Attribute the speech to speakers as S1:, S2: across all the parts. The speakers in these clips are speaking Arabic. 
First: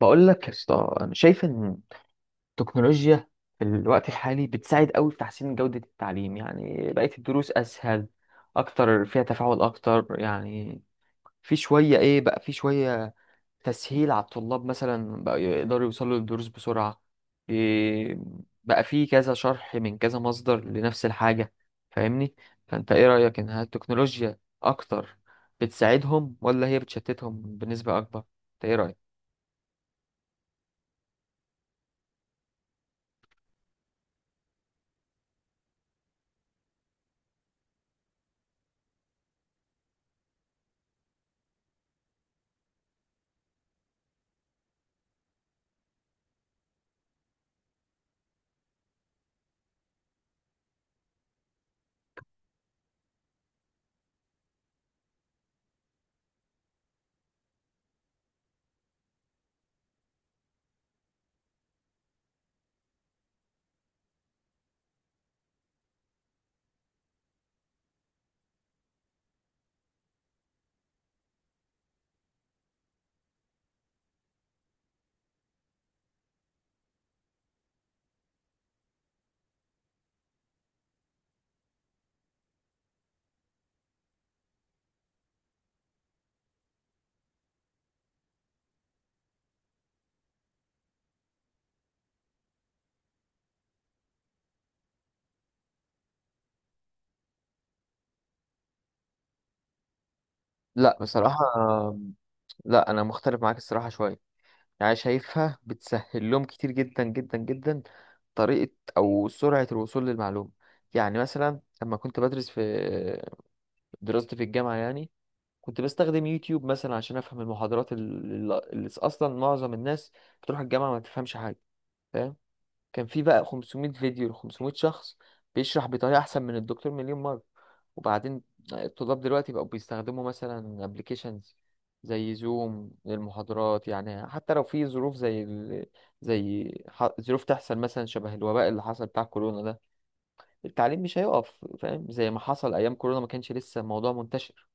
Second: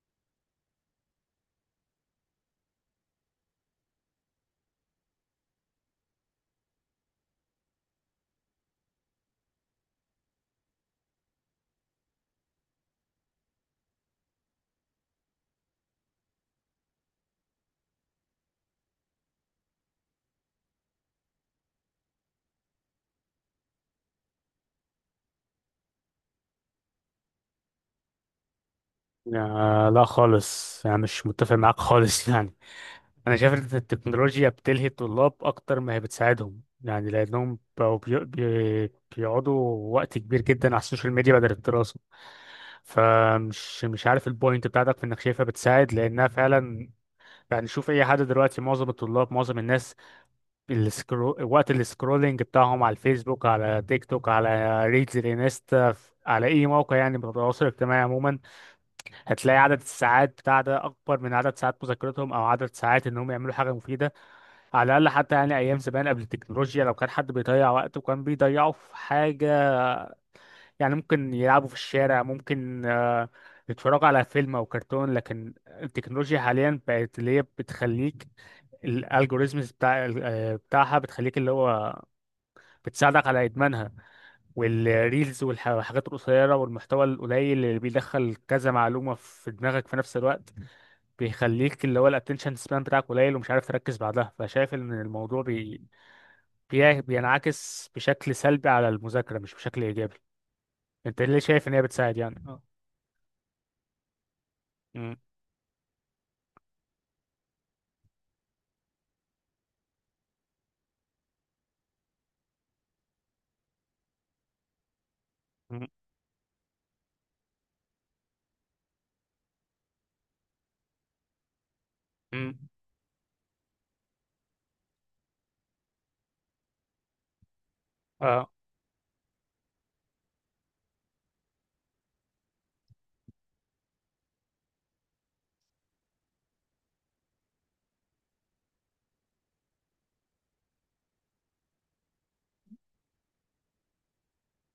S1: بقول لك يا اسطى، انا شايف ان التكنولوجيا في الوقت الحالي بتساعد قوي في تحسين جودة التعليم، يعني بقت الدروس اسهل اكتر فيها تفاعل اكتر. يعني في شوية تسهيل على الطلاب، مثلا بقى يقدروا يوصلوا للدروس بسرعة. إيه بقى، في كذا شرح من كذا مصدر لنفس الحاجة، فاهمني؟ فانت ايه رأيك، انها التكنولوجيا اكتر بتساعدهم ولا هي بتشتتهم بنسبة اكبر؟ انت ايه رأيك؟
S2: آه، لا خالص يعني مش متفق معاك خالص يعني انا شايف ان التكنولوجيا بتلهي الطلاب اكتر ما هي بتساعدهم يعني، لانهم بقوا بيقعدوا وقت كبير جدا على السوشيال ميديا بدل الدراسه. فمش مش عارف البوينت بتاعتك في انك شايفها بتساعد، لانها فعلا يعني. شوف اي حد دلوقتي، معظم الطلاب معظم الناس، وقت السكرولينج بتاعهم على الفيسبوك، على تيك توك، على ريلز الانستا، على اي موقع يعني من التواصل الاجتماعي عموما، هتلاقي عدد الساعات بتاع ده اكبر من عدد ساعات مذاكرتهم او عدد ساعات انهم يعملوا حاجه مفيده. على الاقل حتى يعني ايام زمان قبل التكنولوجيا، لو كان حد بيضيع وقته كان بيضيعه في حاجه، يعني ممكن يلعبوا في الشارع، ممكن يتفرجوا على فيلم او كرتون. لكن التكنولوجيا حاليا بقت اللي هي بتخليك، الالجوريزمز بتاع بتاعها بتخليك اللي هو بتساعدك على ادمانها. والحاجات القصيره والمحتوى القليل اللي بيدخل كذا معلومه في دماغك في نفس الوقت، بيخليك اللي هو الاتنشن سبان بتاعك قليل ومش عارف تركز بعدها. فشايف ان الموضوع بينعكس بشكل سلبي على المذاكرة، مش بشكل ايجابي.
S1: لا
S2: انت
S1: بصراحة،
S2: ليه شايف ان هي بتساعد يعني؟ اه.
S1: لا انا مختلف معاك الصراحه شويه، يعني
S2: مم.
S1: شايفها بتسهل لهم كتير جدا جدا جدا طريقه او سرعه الوصول للمعلومه. يعني مثلا لما كنت بدرس في دراستي في الجامعه، يعني كنت
S2: مم.
S1: بستخدم يوتيوب مثلا عشان افهم المحاضرات اللي اصلا معظم الناس بتروح الجامعه ما تفهمش حاجه، فاهم.
S2: مم.
S1: كان في بقى 500 فيديو ل 500 شخص بيشرح بطريقة أحسن من الدكتور مليون مرة. وبعدين
S2: اه.
S1: الطلاب دلوقتي بقوا بيستخدموا مثلا ابلكيشنز زي زوم للمحاضرات، يعني حتى لو في ظروف زي ال... زي ح- ظروف تحصل مثلا شبه الوباء اللي حصل بتاع كورونا ده، التعليم مش هيقف، فاهم، زي ما حصل أيام كورونا ما كانش لسه الموضوع منتشر.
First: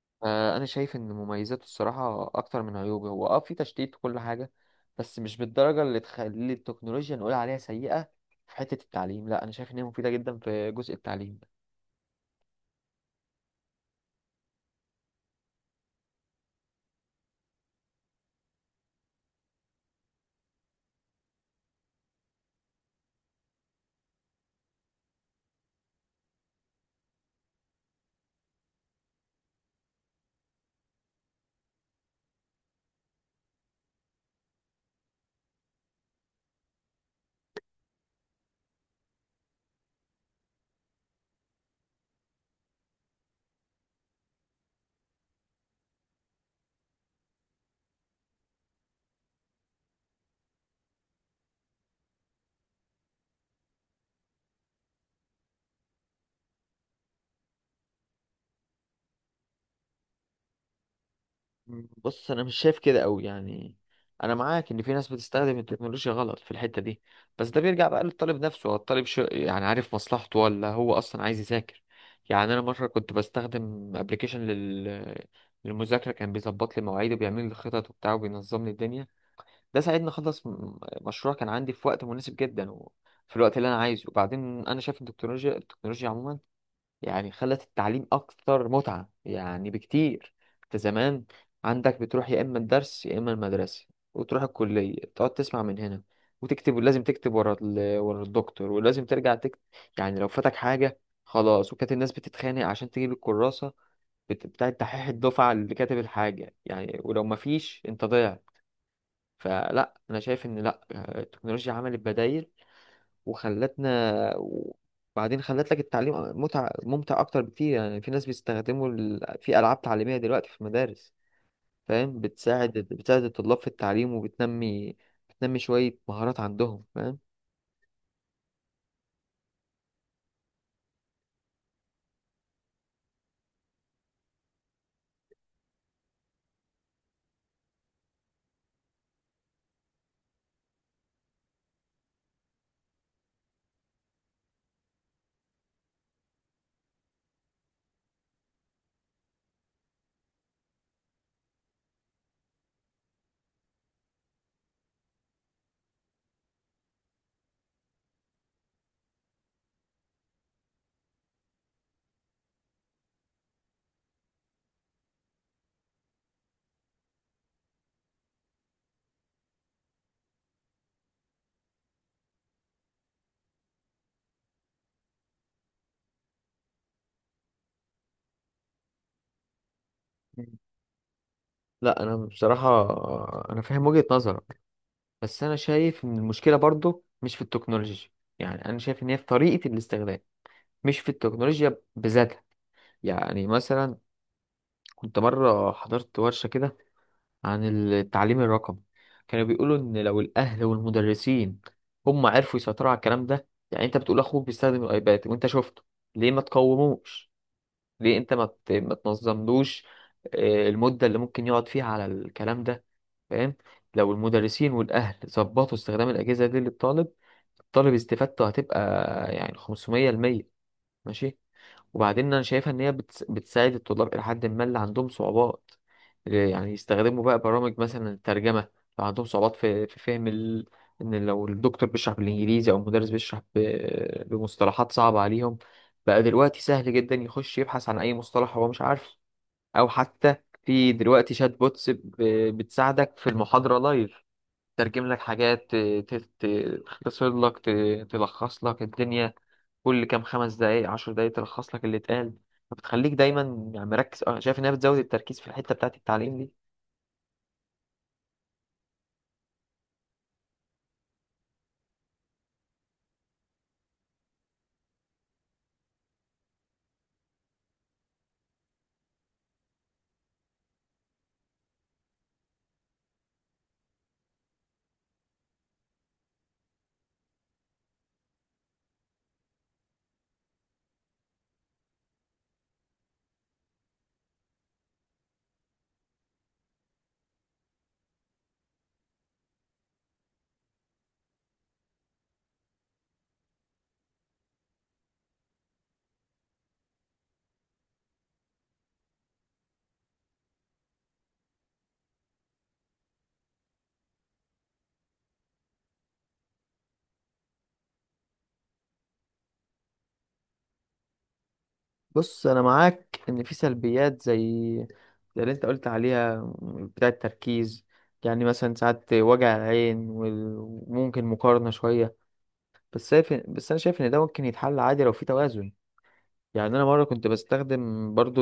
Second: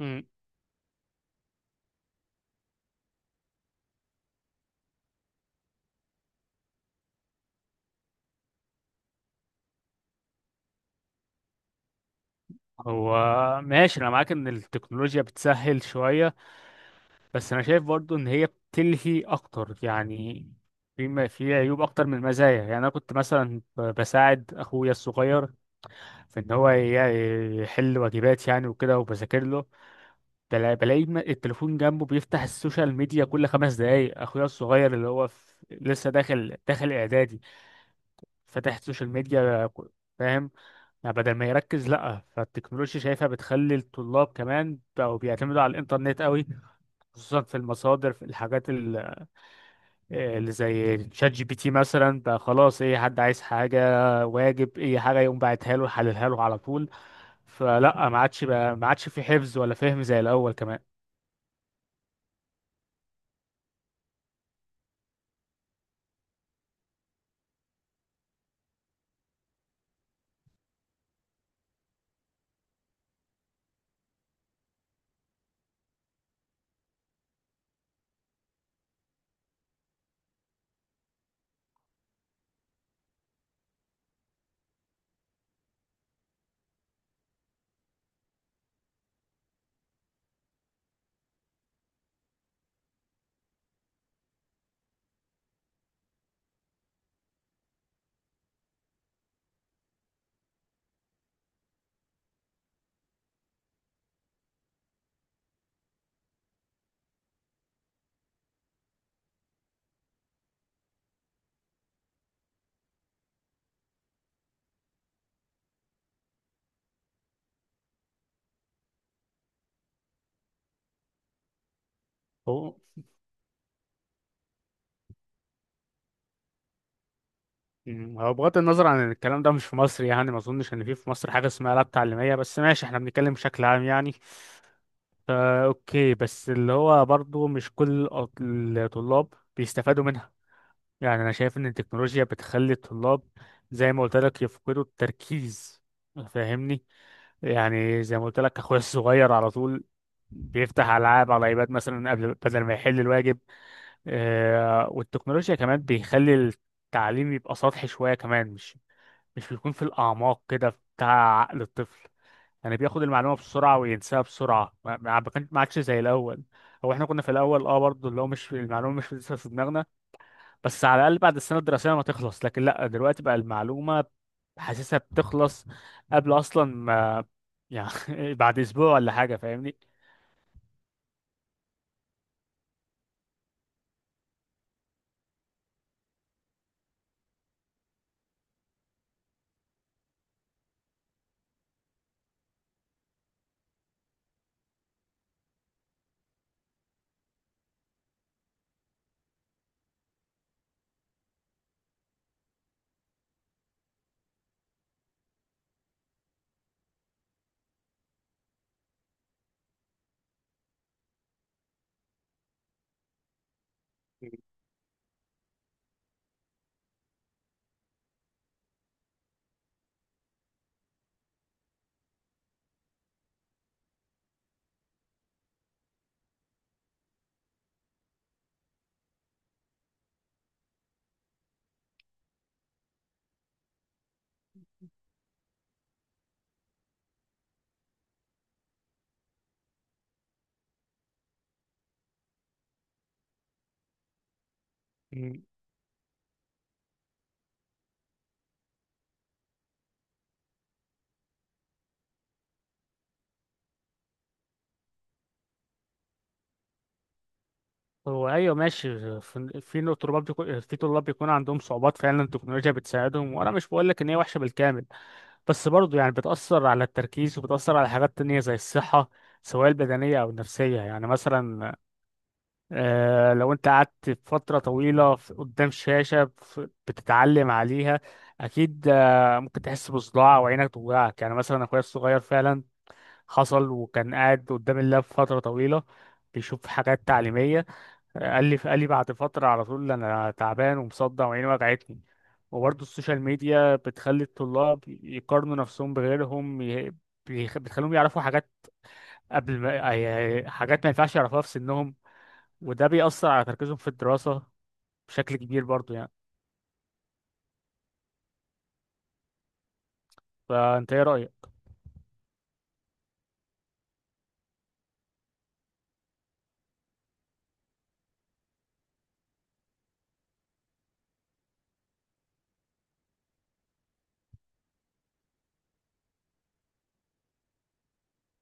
S2: مم.
S1: فانا شايف ان مميزاته الصراحه اكتر من عيوبه، هو في تشتيت وكل حاجه بس مش بالدرجه اللي تخلي التكنولوجيا نقول عليها سيئه في حته التعليم. لا انا شايف ان هي مفيده جدا في جزء التعليم.
S2: هو ماشي، انا معاك ان التكنولوجيا بتسهل شوية، بس انا شايف برضو ان هي بتلهي اكتر يعني. في عيوب اكتر من المزايا. يعني انا كنت مثلا بساعد اخويا الصغير في ان هو يحل واجبات يعني وكده، وبذاكر له، بلاقي التليفون جنبه بيفتح السوشيال ميديا كل 5 دقايق. اخويا الصغير اللي هو في لسه داخل اعدادي فاتح السوشيال ميديا فاهم؟ يعني بدل ما يركز. لا، فالتكنولوجيا شايفها بتخلي الطلاب كمان بقوا بيعتمدوا على الانترنت قوي، خصوصا في المصادر، في الحاجات اللي زي شات جي بي تي مثلا. بقى خلاص اي حد عايز حاجة، واجب، اي حاجة، يقوم باعتها له يحللها له على طول. فلا، ما عادش بقى، ما عادش في حفظ ولا فهم زي الاول كمان.
S1: مم. بص انا مش شايف كده قوي، يعني انا معاك ان في ناس بتستخدم التكنولوجيا غلط في الحته دي، بس ده بيرجع بقى للطالب نفسه، هو الطالب شو يعني عارف مصلحته ولا هو اصلا عايز يذاكر. يعني انا مره كنت بستخدم ابلكيشن للمذاكره، كان بيظبط لي مواعيدي وبيعمل لي خطط وبتاع وبينظم لي الدنيا. ده ساعدني اخلص مشروع كان عندي في وقت مناسب جدا وفي الوقت اللي انا عايزه. وبعدين انا شايف ان التكنولوجيا عموما يعني خلت التعليم اكتر متعة يعني بكتير. انت زمان عندك بتروح يا اما الدرس يا اما المدرسة، وتروح الكلية تقعد تسمع من هنا وتكتب، ولازم تكتب ورا الدكتور، ولازم ترجع تكتب. يعني لو فاتك حاجة خلاص، وكانت الناس بتتخانق عشان تجيب الكراسة بتاعت دحيح الدفعة اللي كاتب الحاجة، يعني ولو مفيش انت ضيعت. فلا انا شايف ان لا، التكنولوجيا عملت بدائل وخلتنا، وبعدين خلت لك التعليم ممتع اكتر بكتير. يعني في ناس بيستخدموا في العاب تعليميه دلوقتي في المدارس، فاهم، بتساعد الطلاب في التعليم وبتنمي شويه مهارات عندهم، فاهم.
S2: مم، هو بغض النظر عن إن الكلام ده مش في مصر، يعني ما اظنش ان في مصر حاجه اسمها لاب تعليميه، بس ماشي احنا بنتكلم بشكل عام يعني. فا اوكي، بس اللي هو برضو مش كل الطلاب بيستفادوا منها. يعني انا شايف ان التكنولوجيا بتخلي الطلاب، زي ما قلت لك، يفقدوا التركيز. فاهمني؟ يعني زي ما قلت لك اخويا الصغير على طول بيفتح العاب على ايباد مثلا، قبل بدل ما يحل الواجب. والتكنولوجيا كمان بيخلي التعليم يبقى سطحي شويه كمان، مش بيكون في الأعماق كده بتاع عقل الطفل. يعني بياخد المعلومة بسرعة وينساها بسرعة، ما عادش زي الأول. هو احنا كنا في الأول برضه اللي هو مش في المعلومة مش لسه في دماغنا، بس على الأقل بعد السنة الدراسية ما تخلص. لكن لأ، دلوقتي بقى المعلومة حاسسها بتخلص قبل أصلا ما، يعني بعد أسبوع ولا حاجة. فاهمني؟
S1: مم. لا انا بصراحه انا فاهم وجهه نظرك، بس انا شايف ان المشكله برضو مش في التكنولوجيا، يعني انا شايف ان هي في طريقه الاستخدام، مش في التكنولوجيا بذاتها. يعني مثلا كنت مرة حضرت ورشة كده عن التعليم الرقمي، كانوا بيقولوا إن لو الأهل والمدرسين هم عرفوا يسيطروا على الكلام ده. يعني أنت بتقول أخوك بيستخدم الأيباد وأنت شفته، ليه ما تقوموش؟ ليه أنت ما تنظملوش المدة اللي ممكن يقعد فيها على الكلام ده، فاهم؟ لو المدرسين والأهل ظبطوا استخدام الأجهزة دي للطالب، الطالب استفادته هتبقى يعني 500%. ماشي. وبعدين انا شايفها ان هي بتساعد الطلاب الى حد ما اللي عندهم صعوبات، يعني يستخدموا بقى برامج مثلا الترجمه لو عندهم صعوبات في فهم ان لو الدكتور بيشرح بالانجليزي او المدرس بيشرح بمصطلحات صعبه عليهم. بقى دلوقتي سهل جدا يخش يبحث عن اي مصطلح هو مش عارفه، او حتى في دلوقتي شات بوتس بتساعدك في المحاضره لايف، ترجم لك
S2: مم.
S1: حاجات تختصر لك، تلخص لك الدنيا. كل كام خمس دقايق عشر دقايق تلخص لك اللي اتقال، فبتخليك دايما يعني مركز. شايف انها بتزود التركيز في الحته بتاعت التعليم دي.
S2: هو أيوه ماشي، في طلاب بيكون عندهم صعوبات فعلا، التكنولوجيا بتساعدهم. وأنا مش بقول لك إن هي وحشة بالكامل، بس برضه يعني بتأثر على التركيز وبتأثر على حاجات تانية زي الصحة، سواء البدنية أو النفسية. يعني مثلا لو أنت قعدت فترة طويلة قدام شاشة بتتعلم عليها، أكيد ممكن تحس بصداع وعينك توجعك. يعني مثلا أخويا الصغير فعلا حصل، وكان قاعد قدام اللاب فترة طويلة بيشوف حاجات تعليمية، قال لي بعد فترة على طول: أنا تعبان ومصدع وعيني وجعتني. وبرضه السوشيال ميديا بتخلي الطلاب يقارنوا نفسهم بغيرهم، بتخليهم يعرفوا حاجات قبل ما، حاجات ما ينفعش يعرفوها في سنهم، وده بيأثر على تركيزهم في الدراسة بشكل كبير برضه يعني. فأنت إيه رأيك؟
S1: بص انا معاك ان في سلبيات زي اللي انت قلت عليها بتاع التركيز، يعني مثلا ساعات وجع العين وممكن مقارنة شوية. بس انا شايف ان ده ممكن يتحل عادي لو في توازن. يعني انا مرة كنت بستخدم برضو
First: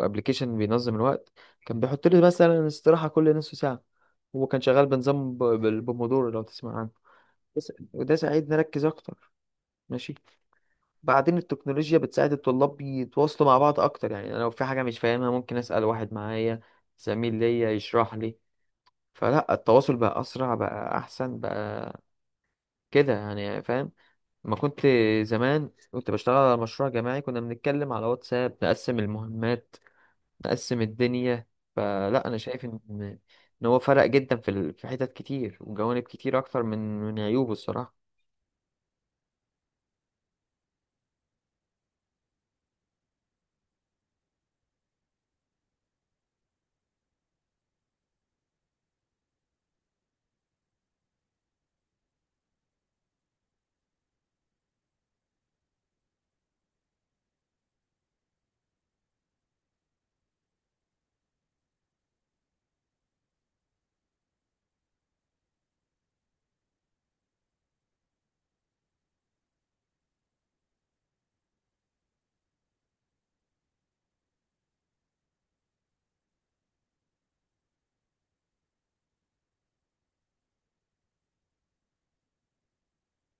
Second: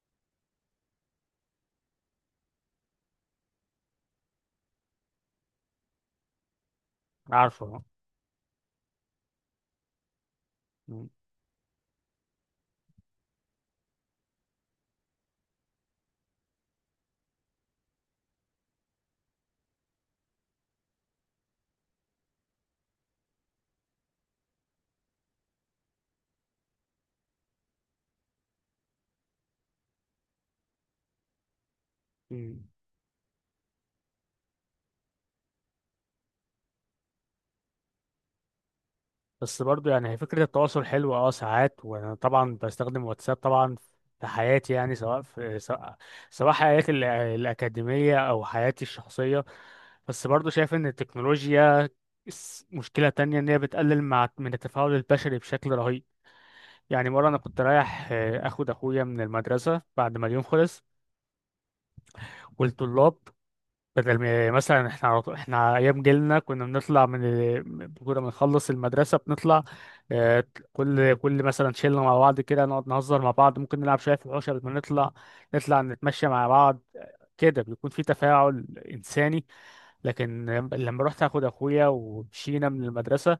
S1: ابلكيشن بينظم الوقت، كان بيحط لي مثلا استراحة كل نص ساعة، وهو كان شغال بنظام بالبومودورو لو تسمع عنه.
S2: عارفه.
S1: وده ساعدني اركز اكتر، ماشي. بعدين التكنولوجيا بتساعد الطلاب يتواصلوا مع بعض اكتر، يعني انا لو في حاجه مش فاهمها ممكن اسال واحد معايا، زميل ليا يشرح لي. فلا التواصل بقى اسرع، بقى احسن بقى كده يعني، فاهم. ما كنت زمان كنت بشتغل على مشروع جماعي، كنا بنتكلم على واتساب نقسم المهمات، نقسم الدنيا. فلا انا شايف ان هو فرق جدا في حتت كتير وجوانب كتير اكتر من عيوبه الصراحه.
S2: بس برضو يعني، هي فكرة التواصل حلوة اه ساعات، وانا طبعا بستخدم واتساب طبعا في حياتي، يعني سواء حياتي الأكاديمية أو حياتي الشخصية. بس برضو شايف إن التكنولوجيا، مشكلة تانية إن هي بتقلل مع من التفاعل البشري بشكل رهيب. يعني مرة أنا كنت رايح أخد أخويا من المدرسة بعد ما اليوم خلص، والطلاب، بدل ما مثلا احنا ايام جيلنا كنا بنخلص المدرسه بنطلع آه، كل مثلا شله مع بعض كده نقعد نهزر مع بعض، ممكن نلعب شويه في الحوش قبل ما نطلع، نطلع نتمشى مع بعض، كده بيكون في تفاعل انساني. لكن لما رحت اخد اخويا ومشينا من المدرسه،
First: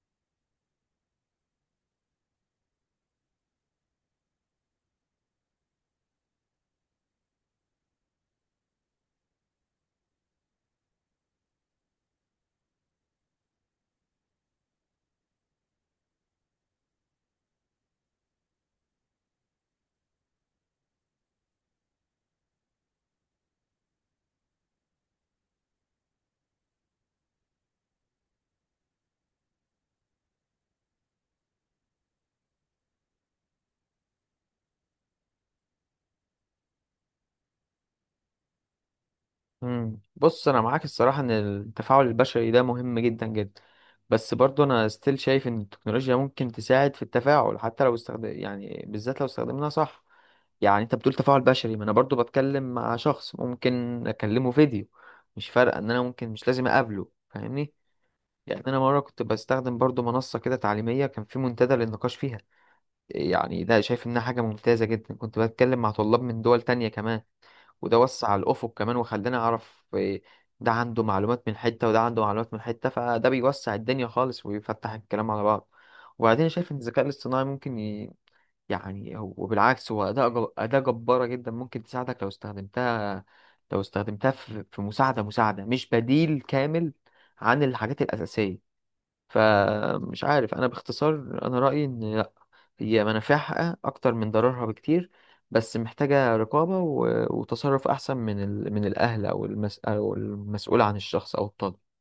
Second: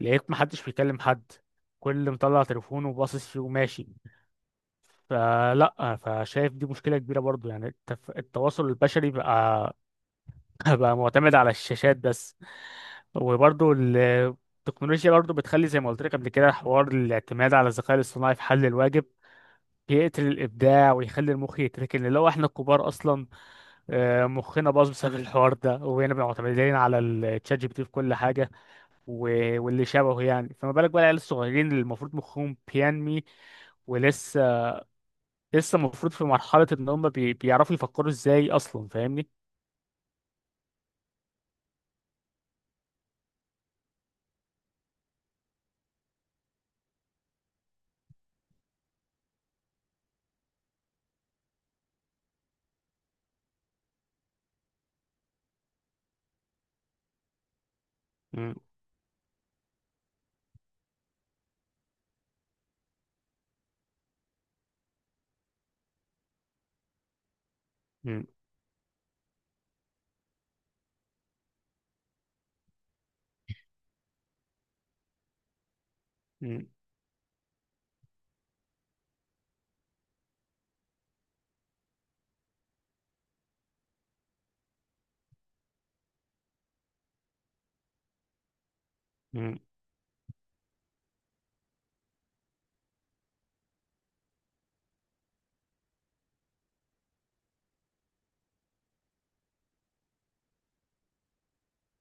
S2: لقيت محدش بيكلم حد، كل مطلع تليفونه وباصص فيه وماشي. فلا، فشايف دي مشكله كبيره برضو يعني. التواصل البشري بقى، بقى معتمد على الشاشات بس. وبرضو التكنولوجيا برضو بتخلي زي ما قلت لك قبل كده، حوار الاعتماد على الذكاء الاصطناعي في حل الواجب بيقتل الابداع ويخلي المخ يتركن. اللي هو احنا الكبار اصلا مخنا باظ بسبب الحوار ده، وهنا بنبقى معتمدين على الشات جي بي تي في كل حاجه واللي شبهه يعني. فما بالك بقى العيال الصغيرين اللي المفروض مخهم بينمي ولسه المفروض في مرحله ان هم بيعرفوا يفكروا ازاي اصلا. فاهمني؟
S1: مم. بص انا معاك الصراحه ان التفاعل البشري ده مهم جدا جدا، بس برضو انا ستيل شايف ان التكنولوجيا ممكن تساعد في التفاعل، حتى لو استخدم يعني، بالذات لو استخدمناها صح. يعني انت بتقول تفاعل بشري، ما انا برضو بتكلم مع شخص، ممكن اكلمه فيديو، مش فارقه ان انا ممكن مش لازم اقابله، فاهمني؟
S2: مم،
S1: يعني انا مره كنت بستخدم برضو منصه كده تعليميه، كان في منتدى للنقاش فيها. يعني ده شايف انها حاجه ممتازه جدا، كنت بتكلم مع طلاب من دول تانية كمان، وده وسع الأفق كمان وخلاني أعرف ده عنده معلومات من حتة وده عنده معلومات من حتة، فده بيوسع الدنيا خالص ويفتح الكلام على بعض. وبعدين أنا
S2: مم،
S1: شايف إن الذكاء الاصطناعي ممكن وبالعكس هو أداة جبارة جدا ممكن تساعدك لو استخدمتها في مساعدة، مش بديل كامل عن الحاجات الأساسية.
S2: مم،
S1: فمش عارف، أنا باختصار أنا رأيي إن لأ، هي منافعها أكتر من ضررها بكتير، بس محتاجة رقابة وتصرف أحسن من الأهل أو أو المسؤول عن الشخص أو الطالب.